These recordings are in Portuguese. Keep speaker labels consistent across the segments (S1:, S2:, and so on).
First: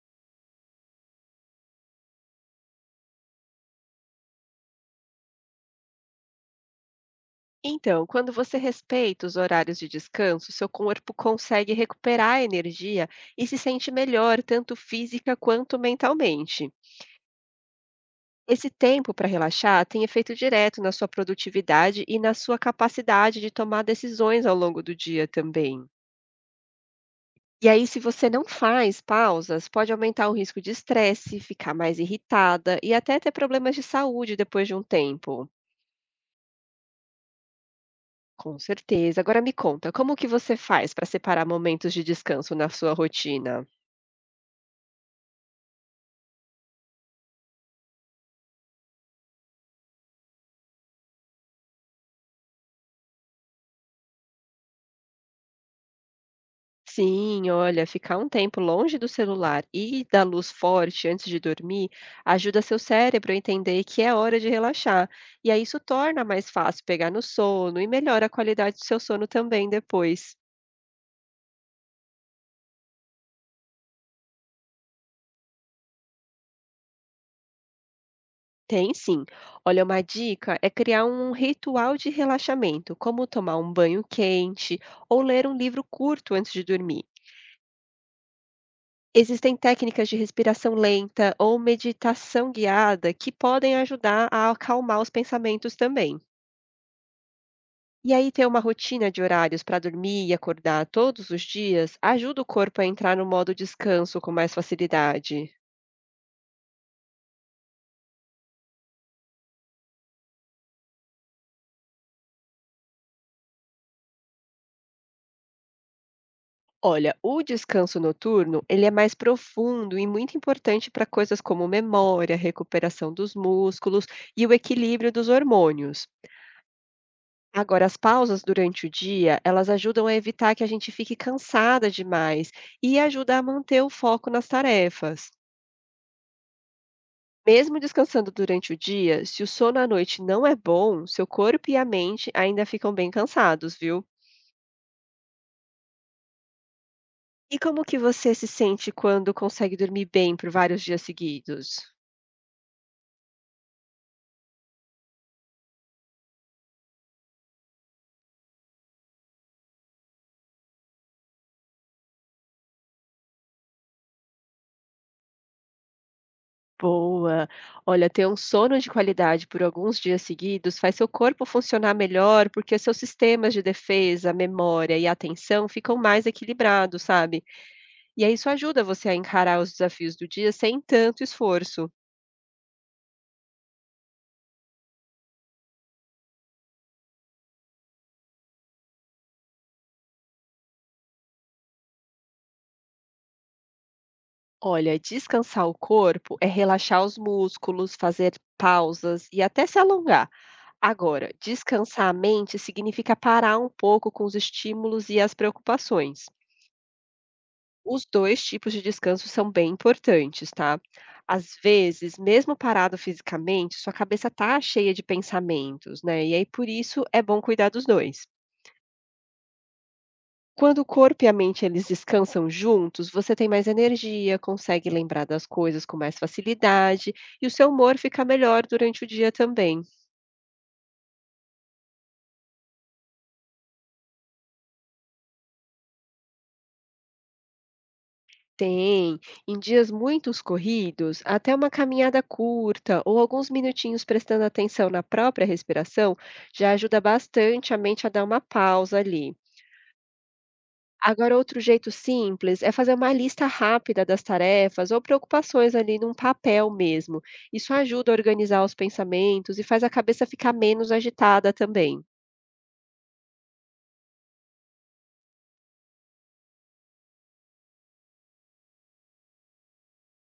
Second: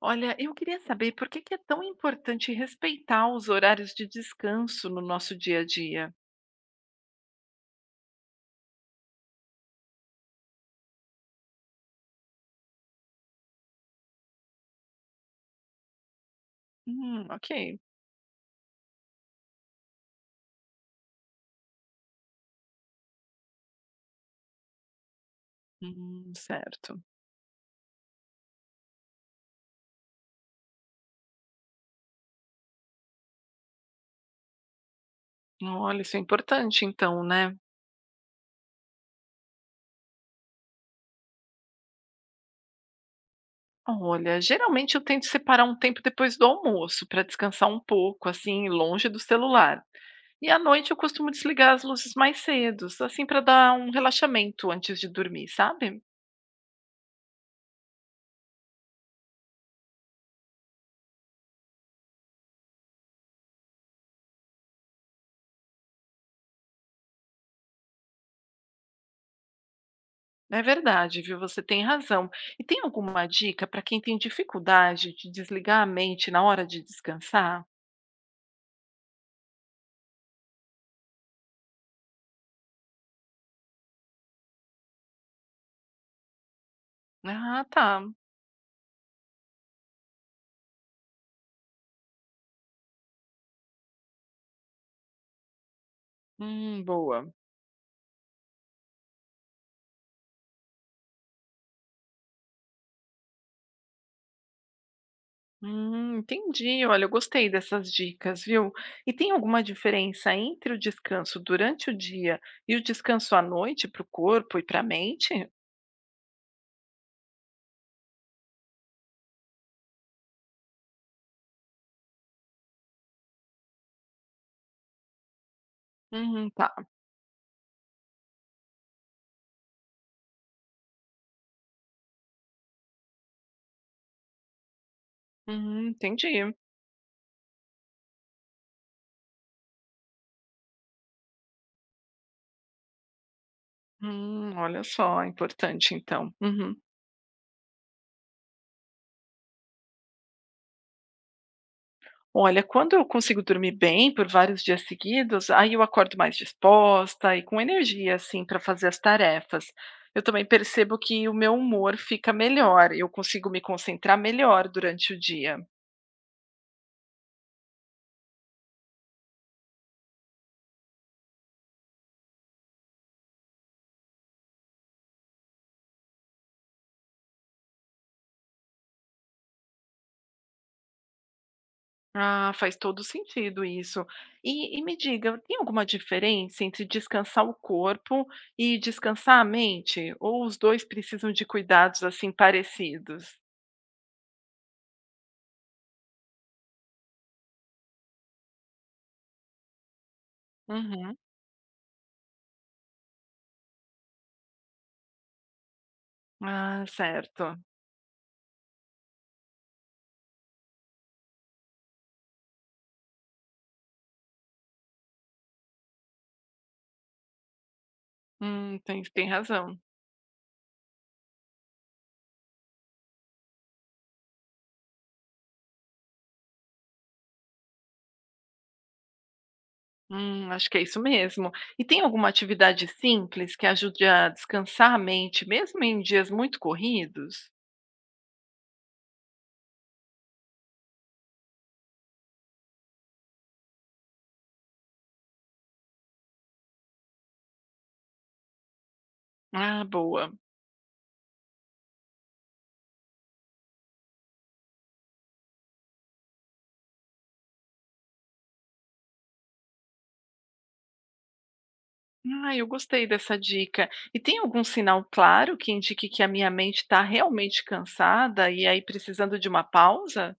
S1: Olha, eu queria saber por que que é tão importante respeitar os horários de descanso no nosso dia a dia.
S2: Então, quando você respeita os horários de descanso, seu corpo consegue recuperar a energia e se sente melhor, tanto física quanto mentalmente.
S1: Ok.
S2: Esse tempo para relaxar tem efeito direto na sua produtividade e na sua capacidade de tomar decisões ao longo do dia também.
S1: Certo.
S2: E aí, se você não faz pausas, pode aumentar o risco de estresse, ficar mais irritada e até ter problemas de saúde depois de um tempo.
S1: Olha, isso é importante então, né?
S2: Com certeza. Agora me conta, como que você faz para separar momentos de descanso na sua rotina?
S1: Olha, geralmente eu tento separar um tempo depois do almoço para descansar um pouco, assim, longe do celular. E à noite eu costumo desligar as luzes mais cedo, assim, para dar um relaxamento antes de dormir, sabe?
S2: Sim, olha, ficar um tempo longe do celular e da luz forte antes de dormir ajuda seu cérebro a entender que é hora de relaxar. E aí isso torna mais fácil pegar no sono e melhora a qualidade do seu sono também depois.
S1: É verdade, viu? Você tem razão. E tem alguma dica para quem tem dificuldade de desligar a mente na hora de descansar?
S2: Tem sim. Olha, uma dica é criar um ritual de relaxamento, como tomar um banho quente ou ler um livro curto antes de dormir.
S1: Ah, tá.
S2: Existem técnicas de respiração lenta ou meditação guiada que podem ajudar a acalmar os pensamentos também.
S1: Boa.
S2: E aí, ter uma rotina de horários para dormir e acordar todos os dias ajuda o corpo a entrar no modo descanso com mais facilidade.
S1: Entendi. Olha, eu gostei dessas dicas, viu? E tem alguma diferença entre o descanso durante o dia e o descanso à noite para o corpo e para a mente?
S2: Olha, o descanso noturno, ele é mais profundo e muito importante para coisas como memória, recuperação dos músculos e o equilíbrio dos hormônios.
S1: Tá.
S2: Agora, as pausas durante o dia, elas ajudam a evitar que a gente fique cansada demais e ajuda a manter o foco nas tarefas.
S1: Entendi.
S2: Mesmo descansando durante o dia, se o sono à noite não é bom, seu corpo e a mente ainda ficam bem cansados, viu?
S1: Olha só, importante então. Uhum.
S2: E como que você se sente quando consegue dormir bem por vários dias seguidos?
S1: Olha, quando eu consigo dormir bem por vários dias seguidos, aí eu acordo mais disposta e com energia, assim, para fazer as tarefas. Eu também percebo que o meu humor fica melhor, eu consigo me concentrar melhor durante o dia.
S2: Boa. Olha, ter um sono de qualidade por alguns dias seguidos faz seu corpo funcionar melhor, porque seus sistemas de defesa, memória e atenção ficam mais equilibrados, sabe? E aí isso ajuda você a encarar os desafios do dia sem tanto esforço.
S1: Ah, faz todo sentido isso. E me diga, tem alguma diferença entre descansar o corpo e descansar a mente? Ou os dois precisam de cuidados, assim, parecidos?
S2: Olha, descansar o corpo é relaxar os músculos, fazer pausas e até se alongar.
S1: Uhum.
S2: Agora, descansar a mente significa parar um pouco com os estímulos e as preocupações.
S1: Ah, certo.
S2: Os 2 tipos de descanso são bem importantes, tá? Às vezes, mesmo parado fisicamente, sua cabeça tá cheia de pensamentos, né? E aí por isso é bom cuidar dos 2.
S1: Tem razão.
S2: Quando o corpo e a mente eles descansam juntos, você tem mais energia, consegue lembrar das coisas com mais facilidade e o seu humor fica melhor durante o dia também.
S1: Acho que é isso mesmo. E tem alguma atividade simples que ajude a descansar a mente, mesmo em dias muito corridos?
S2: Tem. Em dias muito corridos, até uma caminhada curta ou alguns minutinhos prestando atenção na própria respiração já ajuda bastante a mente a dar uma pausa ali.
S1: Ah, boa.
S2: Agora, outro jeito simples é fazer uma lista rápida das tarefas ou preocupações ali num papel mesmo. Isso ajuda a organizar os pensamentos e faz a cabeça ficar menos agitada também.
S1: Ah, eu gostei dessa dica. E tem algum sinal claro que indique que a minha mente está realmente cansada e aí precisando de uma pausa?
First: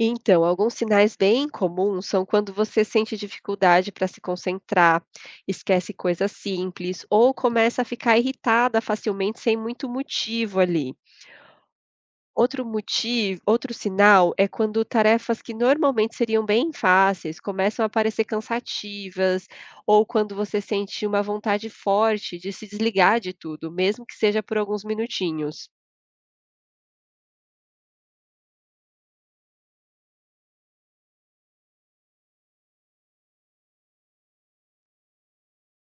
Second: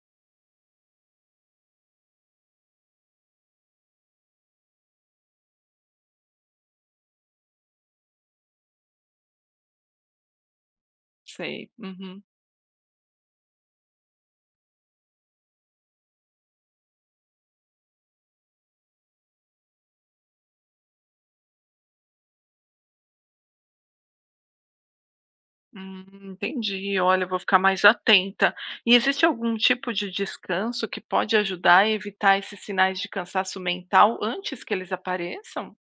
S2: Então, alguns sinais bem comuns são quando você sente dificuldade para se concentrar, esquece coisas simples ou começa a ficar irritada facilmente sem muito motivo ali.
S1: Sei. Uhum.
S2: Outro motivo, outro sinal é quando tarefas que normalmente seriam bem fáceis começam a parecer cansativas, ou quando você sente uma vontade forte de se desligar de tudo, mesmo que seja por alguns minutinhos.
S1: Hum, entendi. Olha, eu vou ficar mais atenta. E existe algum tipo de descanso que pode ajudar a evitar esses sinais de cansaço mental antes que eles apareçam?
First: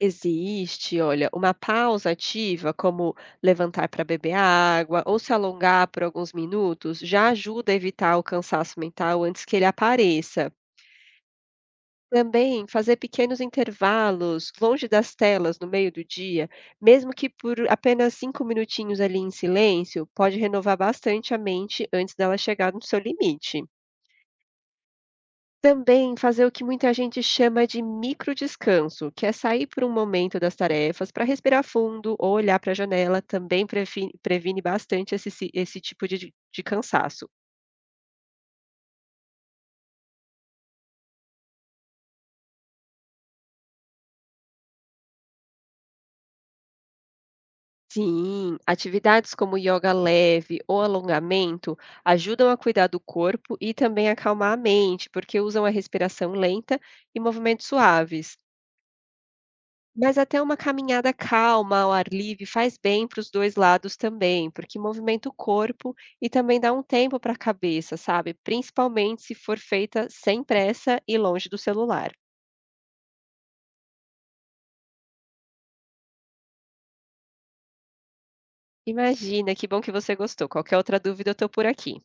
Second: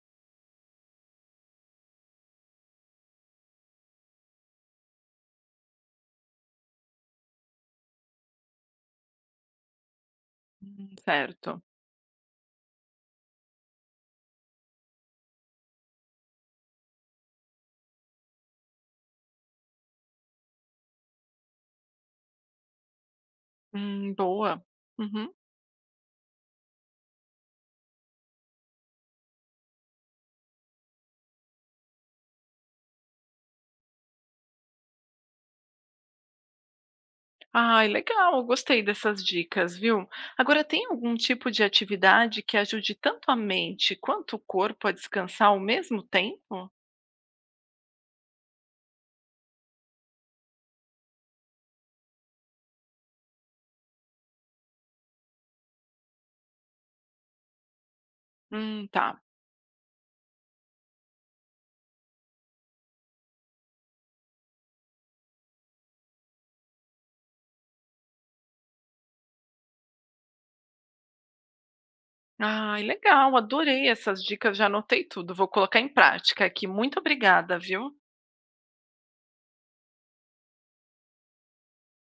S2: Existe, olha, uma pausa ativa, como levantar para beber água ou se alongar por alguns minutos, já ajuda a evitar o cansaço mental antes que ele apareça.
S1: Certo.
S2: Também fazer pequenos intervalos longe das telas no meio do dia, mesmo que por apenas cinco minutinhos ali em silêncio, pode renovar bastante a mente antes dela chegar no seu limite.
S1: Boa. Uhum.
S2: Também fazer o que muita gente chama de microdescanso, que é sair por um momento das tarefas para respirar fundo ou olhar para a janela, também previne bastante esse tipo de cansaço.
S1: Ai, legal, eu gostei dessas dicas, viu? Agora, tem algum tipo de atividade que ajude tanto a mente quanto o corpo a descansar ao mesmo tempo?
S2: Sim, atividades como yoga leve ou alongamento ajudam a cuidar do corpo e também acalmar a mente, porque usam a respiração lenta e movimentos suaves.
S1: Tá.
S2: Mas até uma caminhada calma ao ar livre faz bem para os 2 lados também, porque movimenta o corpo e também dá um tempo para a cabeça, sabe, principalmente se for feita sem pressa e longe do celular.
S1: Ai, legal, adorei essas dicas, já anotei tudo, vou colocar em prática aqui. Muito obrigada, viu?
S2: Imagina, que bom que você gostou. Qualquer outra dúvida eu estou por aqui.